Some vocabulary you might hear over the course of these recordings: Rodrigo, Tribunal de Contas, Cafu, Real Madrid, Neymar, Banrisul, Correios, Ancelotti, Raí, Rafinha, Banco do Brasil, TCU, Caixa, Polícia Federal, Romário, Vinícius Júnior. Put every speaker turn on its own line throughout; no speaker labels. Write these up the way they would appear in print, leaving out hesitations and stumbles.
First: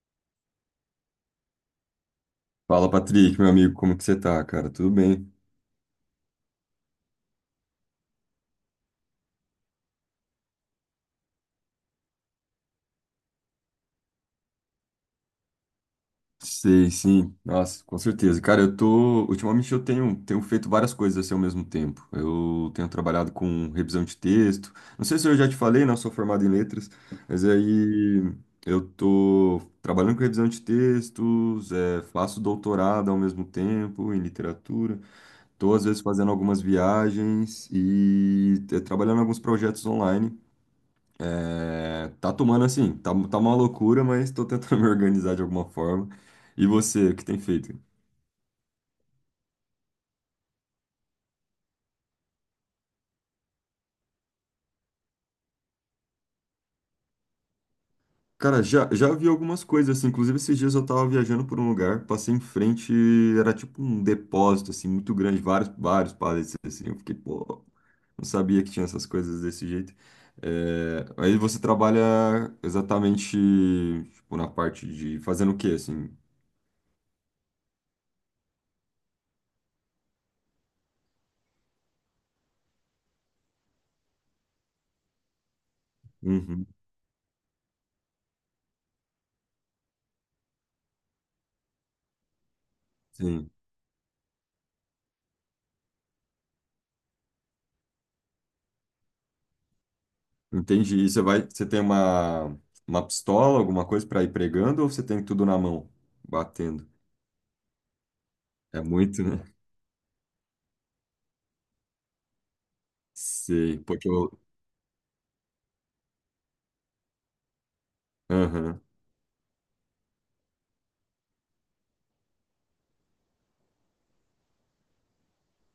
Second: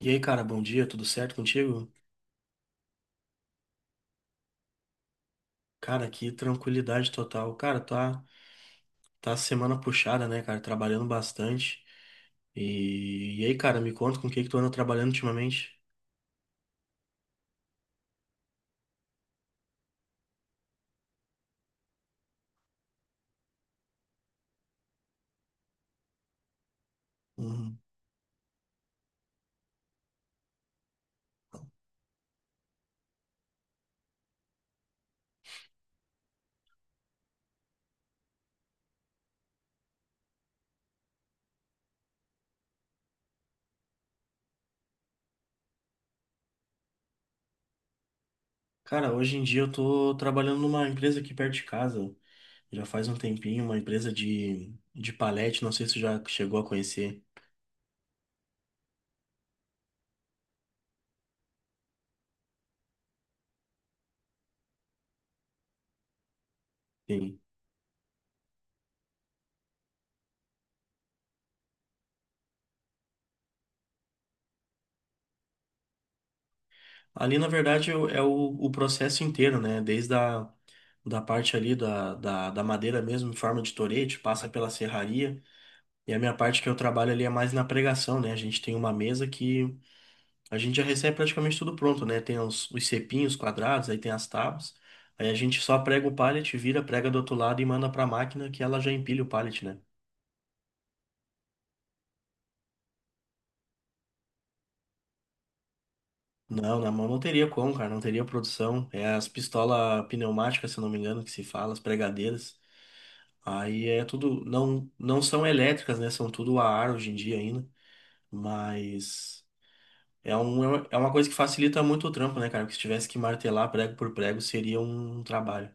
E aí, cara, bom dia, tudo certo contigo?
Fala, Patrick, meu amigo, como que você tá, cara? Tudo bem?
Cara, que tranquilidade total. Cara, tá semana puxada, né, cara? Trabalhando bastante. E aí, cara, me conta com o que que tu anda trabalhando ultimamente?
Sei, sim. Nossa, com certeza. Cara, eu tô. Ultimamente eu tenho feito várias coisas assim ao mesmo tempo. Eu tenho trabalhado com revisão de texto. Não sei se eu já te falei, não, sou formado em letras, mas
Uhum.
aí eu tô trabalhando com revisão de textos, é, faço doutorado ao mesmo tempo em literatura. Tô, às vezes, fazendo algumas viagens e é, trabalhando em alguns projetos online. É, tá tomando assim, tá uma loucura, mas tô tentando me organizar de alguma forma. E você, o que tem feito?
Cara, hoje em dia eu tô trabalhando numa empresa aqui perto de casa. Já faz um tempinho, uma empresa de palete, não sei se tu já chegou a conhecer.
Cara, já vi algumas coisas, assim, inclusive esses dias eu tava viajando por um lugar, passei em frente, era tipo um depósito, assim, muito grande, vários pallets, assim, eu fiquei,
Sim.
pô, não sabia que tinha essas coisas desse jeito. É, aí você trabalha exatamente, tipo, na parte de fazendo o quê, assim?
Ali, na verdade, é o processo inteiro, né? Desde a da parte ali da madeira mesmo, em forma de torete, passa pela serraria. E a minha parte
Uhum,
que eu trabalho ali é mais na pregação, né? A gente tem uma mesa que a gente já recebe praticamente tudo pronto, né? Tem os cepinhos
sim.
quadrados, aí tem as tábuas. Aí a gente só prega o pallet, vira, prega do outro lado e manda pra máquina que ela já empilha o pallet, né?
Entendi. E você tem uma pistola, alguma coisa para ir pregando ou você tem tudo na mão,
Não,
batendo?
na mão não teria como, cara, não teria
É
produção. É
muito,
as
né?
pistolas pneumáticas, se eu não me engano, que se fala, as pregadeiras.
Sei,
Aí é
porque eu.
tudo, não são elétricas, né? São tudo a ar hoje em dia ainda,
Aham.
mas. É é uma coisa que facilita muito o trampo, né, cara? Porque se tivesse que martelar prego por prego, seria um trabalho.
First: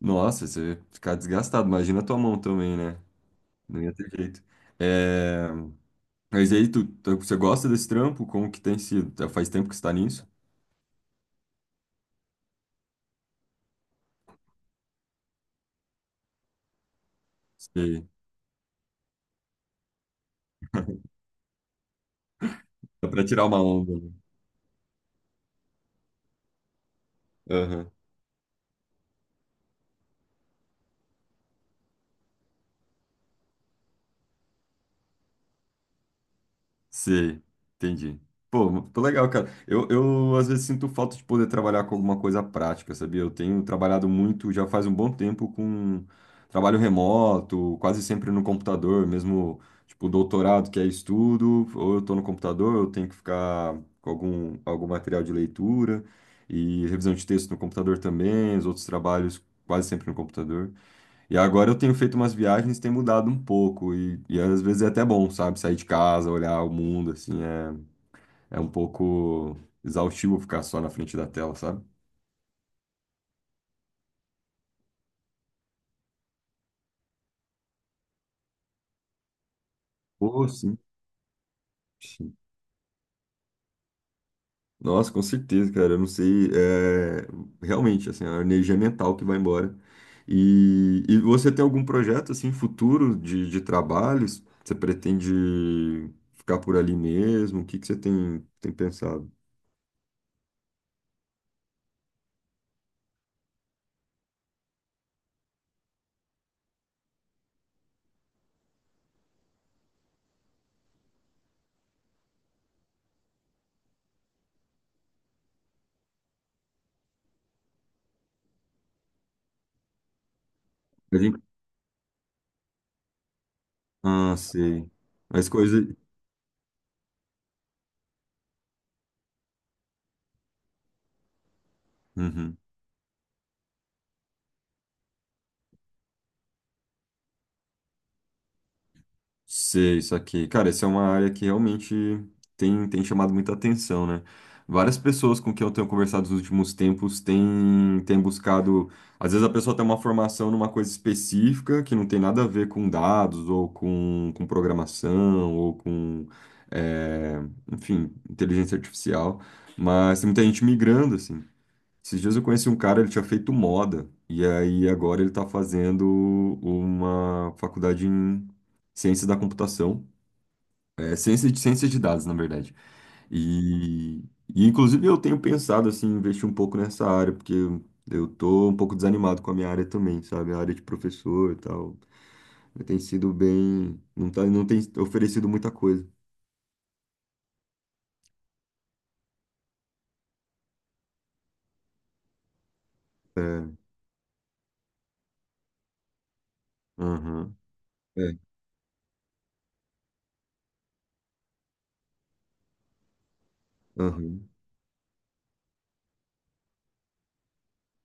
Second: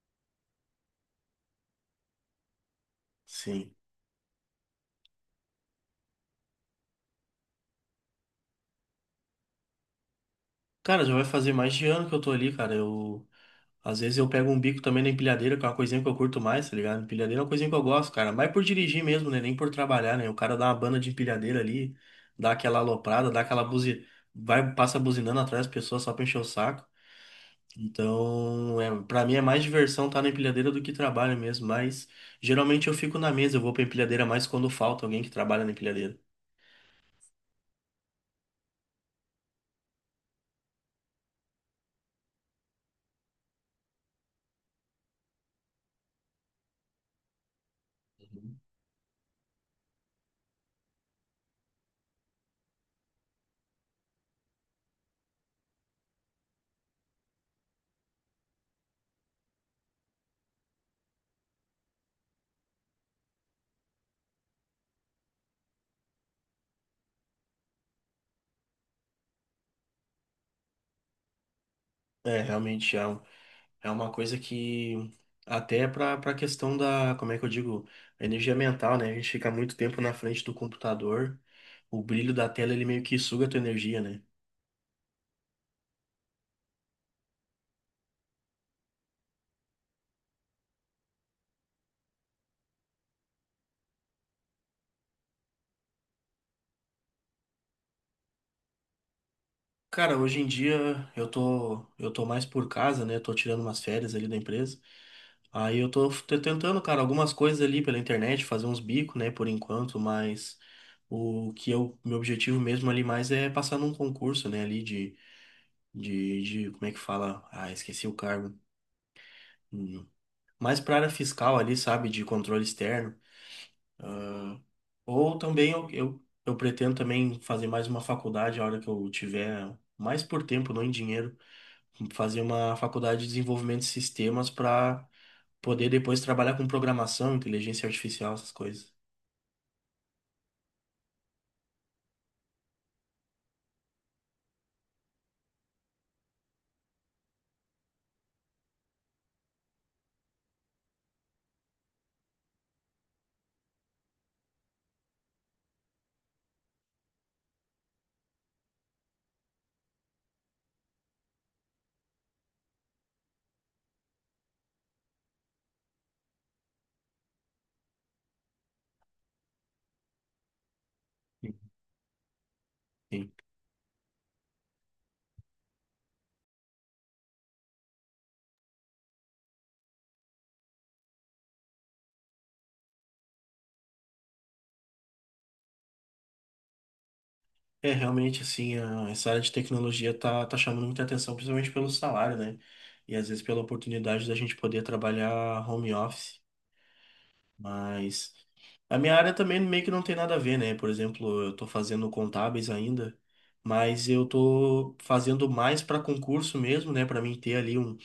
Nossa, você ia ficar desgastado. Imagina a tua mão também, né?
Sim.
Não ia ter jeito. É. Mas aí, você gosta desse trampo? Como que tem sido? Faz tempo que você tá nisso?
Cara, já vai fazer mais de ano que eu tô ali, cara. Eu, às vezes eu pego um bico também na empilhadeira, que é uma coisinha que eu curto mais, tá ligado? Empilhadeira é uma coisinha que eu
Sei.
gosto, cara. Mas por dirigir mesmo, né? Nem por trabalhar, né? O cara dá uma banda de empilhadeira ali, dá aquela
Dá pra
aloprada, dá
tirar uma
aquela
onda,
buzi... vai, passa buzinando atrás das pessoas só pra encher o saco.
né?
Então, é, para mim é mais diversão estar na empilhadeira do que trabalho mesmo, mas geralmente eu fico na mesa, eu vou pra empilhadeira mais quando falta alguém que trabalha na empilhadeira.
Sei, entendi. Pô, tô legal, cara. Eu às vezes sinto falta de poder trabalhar com alguma coisa prática, sabia? Eu tenho trabalhado muito, já faz um bom tempo, com trabalho remoto, quase sempre no computador, mesmo tipo doutorado, que é estudo, ou eu tô no computador, eu tenho que ficar com algum material de leitura e revisão de texto no computador também, os outros trabalhos quase sempre no computador. E agora eu tenho feito umas viagens, tem mudado um pouco, e às vezes é até bom, sabe? Sair de casa, olhar o mundo, assim, é um pouco exaustivo ficar só na frente da tela, sabe?
É, realmente é, é uma coisa que até para a questão da, como é que eu digo, energia mental, né? A gente fica muito tempo na frente
Pô,
do
sim.
computador, o brilho
Sim.
da tela ele meio que suga a tua energia, né?
Nossa, com certeza, cara, eu não sei, é, realmente, assim, é a energia mental que vai embora. E você tem algum projeto, assim, futuro de trabalhos? Você pretende ficar por ali mesmo? O que que você tem pensado?
Cara, hoje em dia eu tô mais por casa, né? Tô tirando umas férias ali da empresa. Aí tentando, cara, algumas coisas ali pela internet, fazer uns bicos, né, por enquanto, mas meu objetivo mesmo ali mais é passar num concurso, né, ali como é que fala? Ah, esqueci o cargo. Hum. Mais pra área
A gente.
fiscal ali, sabe, de controle externo.
Ah,
Ah,
sei.
ou
As
também
coisas.
eu pretendo também fazer mais uma faculdade a hora que eu tiver, mais por tempo, não em dinheiro, fazer
Uhum.
uma faculdade de desenvolvimento de sistemas pra poder depois trabalhar com programação, inteligência artificial, essas coisas.
Sei, isso aqui. Cara, essa é uma área que realmente tem chamado muita atenção, né? Várias pessoas com quem eu tenho conversado nos últimos tempos têm buscado. Às vezes a pessoa tem uma formação numa coisa específica que não tem nada a ver com dados, ou com programação, ou com, é, enfim, inteligência artificial. Mas tem muita gente migrando, assim. Esses dias eu conheci um cara, ele tinha feito moda, e aí agora ele está fazendo uma faculdade em ciência da computação, é, ciência de dados, na verdade.
Sim.
E, e inclusive eu tenho pensado assim, em investir um pouco nessa área, porque eu tô um pouco desanimado com a minha área também, sabe? A área de professor e tal. Tem sido bem. Não tá, não tem oferecido muita coisa.
É, realmente, assim, essa área de tecnologia tá chamando muita atenção, principalmente pelo salário, né? E às vezes
É,
pela oportunidade da gente poder trabalhar home office.
aham, é,
Mas a minha área também meio que não tem nada a ver, né? Por exemplo, eu tô fazendo contábeis ainda, mas eu
aham,
tô fazendo mais para concurso mesmo, né? Para mim ter ali um,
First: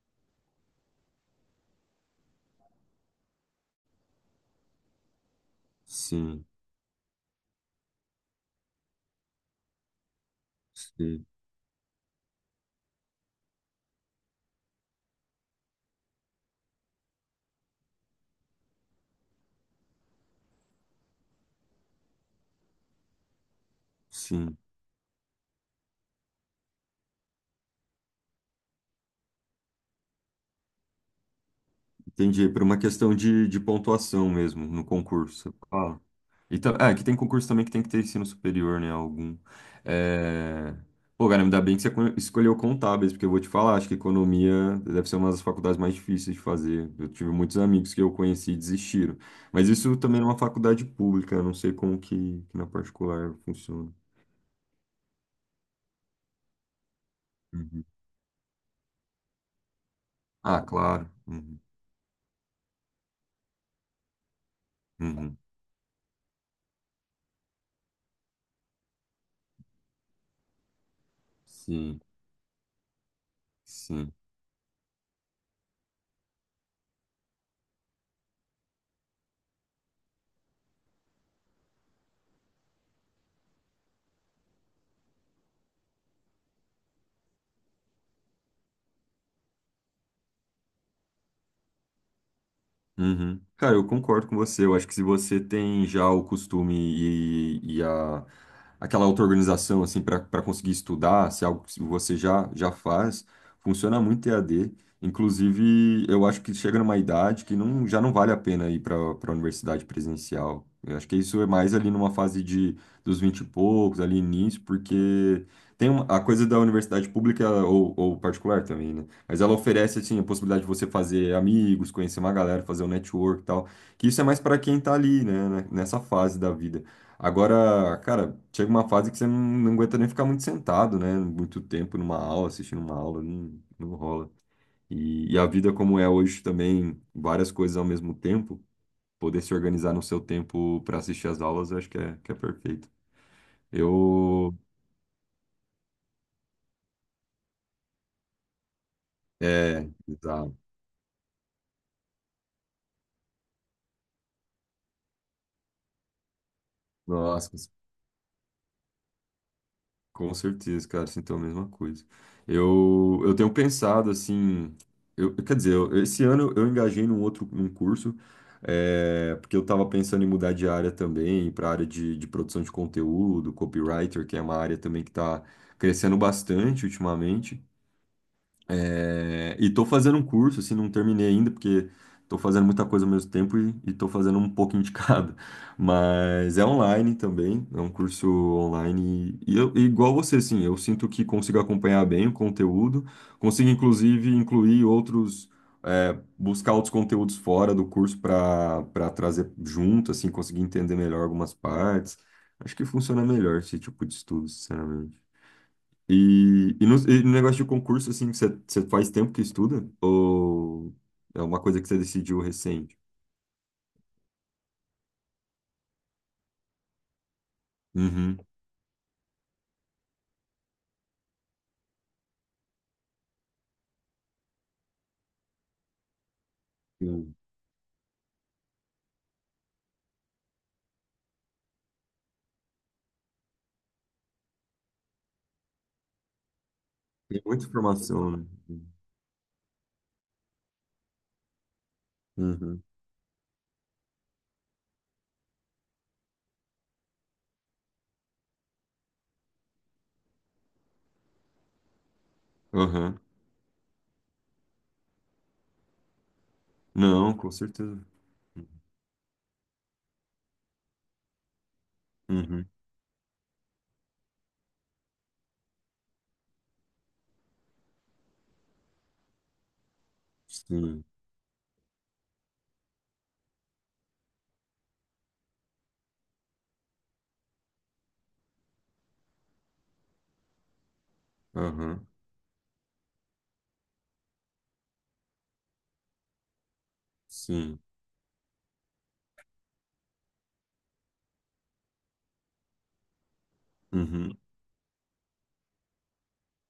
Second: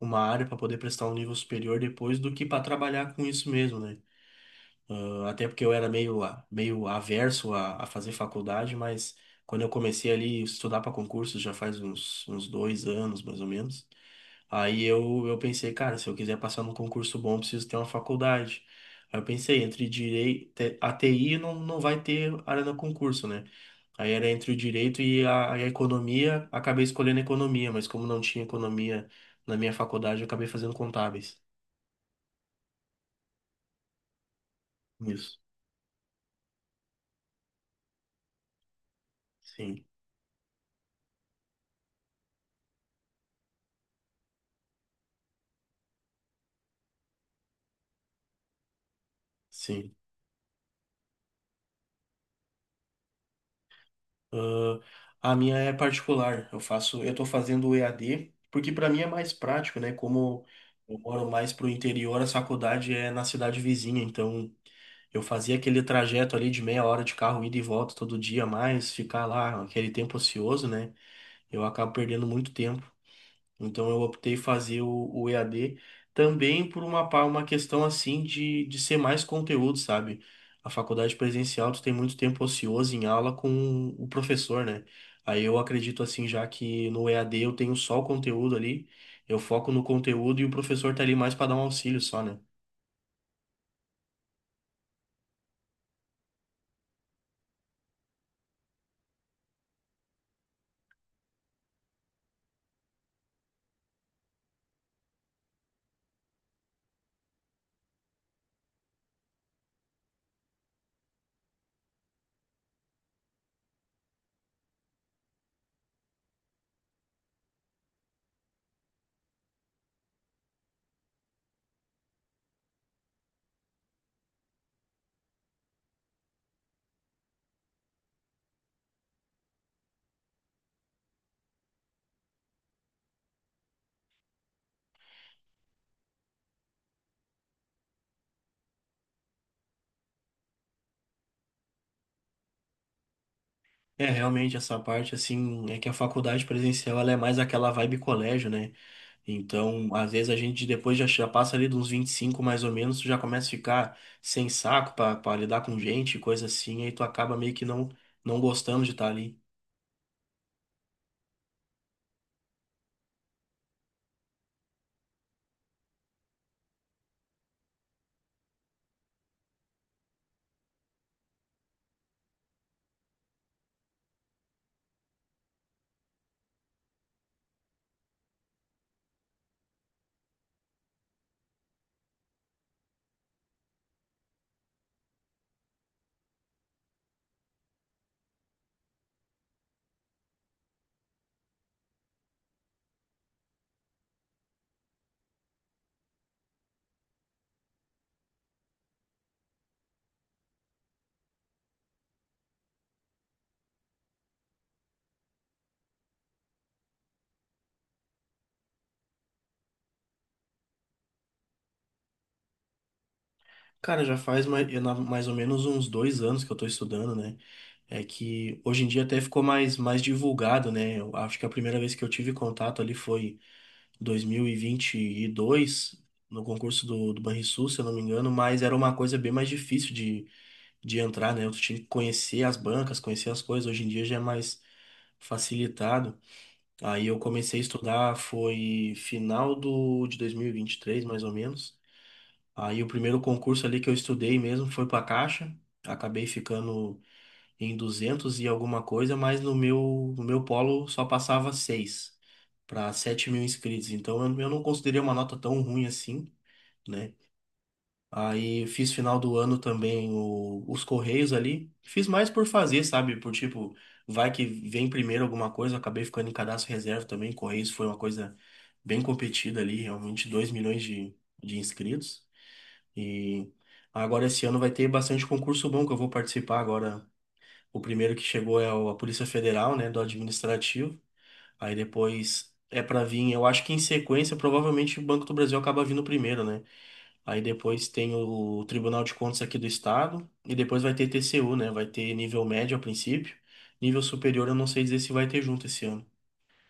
uma área para poder prestar um nível superior depois do que para trabalhar com isso mesmo, né? Até porque eu era meio,
sim,
meio averso a fazer faculdade, mas quando eu comecei ali a estudar para
sim,
concurso, já faz uns 2 anos, mais ou menos, aí eu pensei, cara, se eu quiser passar num concurso bom, eu preciso ter uma faculdade. Aí eu pensei, entre direito, a TI não vai ter área no concurso, né? Aí era entre o
sim.
direito e e a economia, acabei escolhendo economia, mas como não tinha economia na minha faculdade, eu acabei fazendo contábeis.
Entendi, por uma questão de pontuação mesmo no
Isso.
concurso. Ah. Então, é, que tem concurso também que tem que ter ensino superior, né? Algum.
Sim,
É. Pô, cara, ainda bem que você escolheu contábeis, porque eu vou te falar, acho que economia deve ser uma das faculdades mais difíceis de fazer. Eu tive muitos amigos que eu conheci e desistiram. Mas
sim.
isso também é uma faculdade pública, eu não sei como que na particular funciona.
Ah, a minha é particular. Eu faço, eu tô fazendo o
Uhum.
EAD, porque para mim é mais prático, né? Como
Ah,
eu
claro.
moro mais
Uhum.
pro interior, a faculdade é na cidade vizinha, então eu
Uhum.
fazia aquele trajeto ali de meia hora de carro ida e volta todo dia, mais ficar lá aquele tempo ocioso, né? Eu acabo
Sim,
perdendo muito tempo. Então eu
sim.
optei fazer o EAD também por uma, uma questão assim de ser mais conteúdo, sabe? A faculdade presencial, tu tem muito tempo ocioso em aula com o professor, né? Aí eu acredito assim, já que no EAD eu tenho só o conteúdo ali, eu foco no conteúdo e o professor tá ali mais para dar um auxílio só, né?
Uhum. Cara, eu concordo com você. Eu acho que se você tem já o costume e a, aquela auto-organização assim, para conseguir estudar, se é algo que você já faz, funciona muito EAD. Inclusive, eu acho que chega numa idade que não, já não vale a pena ir para a universidade presencial. Eu acho que isso é mais ali numa fase de, dos 20 e poucos, ali início, porque tem uma, a coisa da universidade pública ou particular também, né? Mas ela oferece, assim, a possibilidade de você fazer amigos, conhecer uma galera, fazer um network e tal. Que isso é mais para quem tá ali, né? Nessa fase da vida. Agora, cara, chega uma fase que você não aguenta nem ficar muito sentado, né? Muito tempo numa aula, assistindo uma aula, não rola. E a vida como é hoje também, várias coisas ao mesmo tempo, poder se organizar no seu tempo para assistir as aulas, eu acho que é perfeito.
É,
Eu.
realmente essa parte assim, é que a faculdade presencial ela é mais aquela vibe colégio, né?
É,
Então, às vezes a
exato.
gente depois já passa ali de uns 25 mais ou menos, tu já começa a ficar sem saco pra pra lidar com gente, coisa assim, aí tu acaba
Nossa,
meio que não, não gostando de estar ali.
com certeza, cara, sinto a mesma coisa. Eu tenho pensado assim, eu, quer dizer, esse ano eu engajei num curso, é, porque eu estava pensando em mudar de área também, para a área de produção de conteúdo, copywriter, que é uma área também que está crescendo bastante ultimamente. É, e tô fazendo um curso, assim, não terminei ainda, porque tô fazendo muita coisa ao mesmo tempo e tô fazendo um pouco indicado. Mas é online também, é um curso online. E e igual você, assim, eu sinto que consigo acompanhar bem o conteúdo, consigo, inclusive, incluir outros, é, buscar outros conteúdos fora do curso para trazer junto, assim, conseguir entender melhor algumas partes. Acho que funciona melhor esse tipo de estudo, sinceramente. E, e no negócio de concurso, assim, você faz tempo que estuda? Ou é uma coisa que você decidiu recente?
Cara, já faz mais, mais ou menos uns 2 anos que eu tô estudando, né? É
Uhum.
que hoje em dia até ficou mais, mais divulgado, né? Eu acho que a primeira vez que eu tive contato ali foi dois mil e vinte e dois no concurso do
Sim.
Banrisul, se eu não me engano, mas era uma coisa bem mais difícil de entrar, né? Eu tinha que conhecer as bancas, conhecer as coisas. Hoje em dia já é mais facilitado. Aí eu
Tem
comecei a
muita
estudar,
informação, né?
foi final de 2023, mais ou menos. Aí
Uhum.
o primeiro concurso ali que eu estudei mesmo foi para a Caixa. Acabei ficando em 200 e alguma coisa, mas no meu, no meu polo só passava seis para
Aham.
sete mil inscritos. Então eu não considerei uma nota tão ruim assim, né?
Não, com certeza.
Aí fiz final do ano também os Correios ali. Fiz mais por
Uhum.
fazer, sabe? Por tipo, vai que vem primeiro alguma coisa. Eu Acabei ficando em cadastro reserva também. Correios foi uma coisa bem competida ali, realmente 2 milhões
Sim.
de inscritos. E agora esse ano vai ter bastante concurso bom que eu vou participar agora. O primeiro que chegou é a Polícia Federal, né, do administrativo. Aí
Aham.
depois é pra vir, eu acho que em sequência, provavelmente o Banco do Brasil acaba vindo primeiro, né? Aí
Sim.
depois tem o Tribunal de Contas aqui do Estado. E depois vai ter TCU, né? Vai ter nível médio a princípio. Nível
Uhum.
superior eu não sei dizer se vai ter junto esse ano.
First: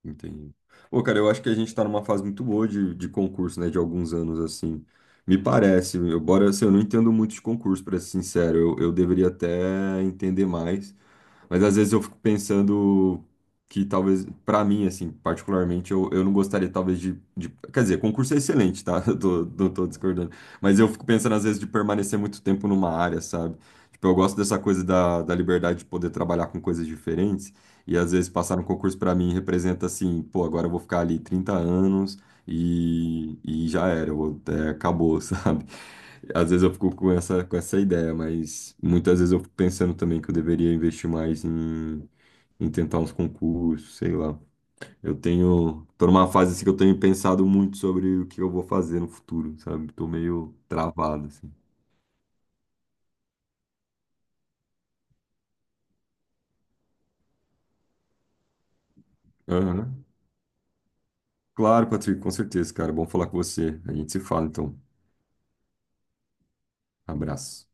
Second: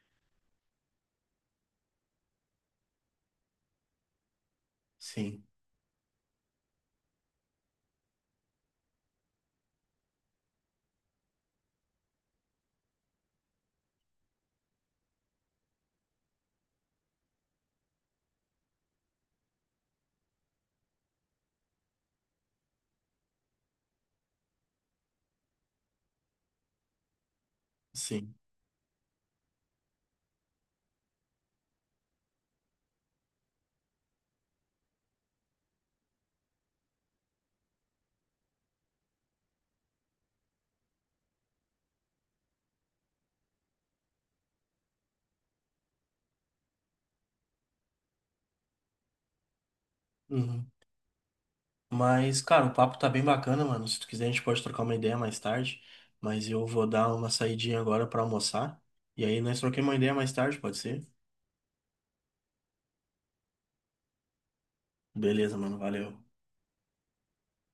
Entendi. Pô, cara, eu acho que a gente tá numa fase muito boa de concurso, né? De alguns anos, assim. Me
Sim,
parece, embora assim, eu não entendo muito de concurso, pra ser sincero. Eu deveria até entender mais. Mas às vezes eu fico pensando que talvez, pra mim, assim, particularmente, eu não gostaria talvez de, Quer dizer, concurso é excelente, tá? Eu tô, não tô discordando. Mas eu fico pensando às vezes de permanecer muito tempo numa área, sabe? Tipo, eu gosto dessa coisa da, liberdade de poder trabalhar com coisas diferentes. E às vezes
sim.
passar no concurso pra mim representa assim, pô, agora eu vou ficar ali 30 anos e já era, é, acabou, sabe? Às vezes eu fico com essa, ideia, mas muitas vezes eu fico pensando também que eu deveria investir mais em tentar uns concursos, sei lá. Tô numa fase assim que eu tenho pensado muito sobre o que eu vou fazer no futuro, sabe? Tô meio
Uhum.
travado, assim.
Mas, cara, o papo tá bem bacana, mano. Se tu quiser, a gente pode trocar uma ideia mais tarde. Mas eu vou dar uma saidinha agora pra almoçar. E aí nós troquemos uma
Aham.
ideia mais tarde, pode ser?
Claro, Patrick, com certeza, cara. Bom falar com você. A gente se fala, então.
Beleza, mano. Valeu.
Abraço.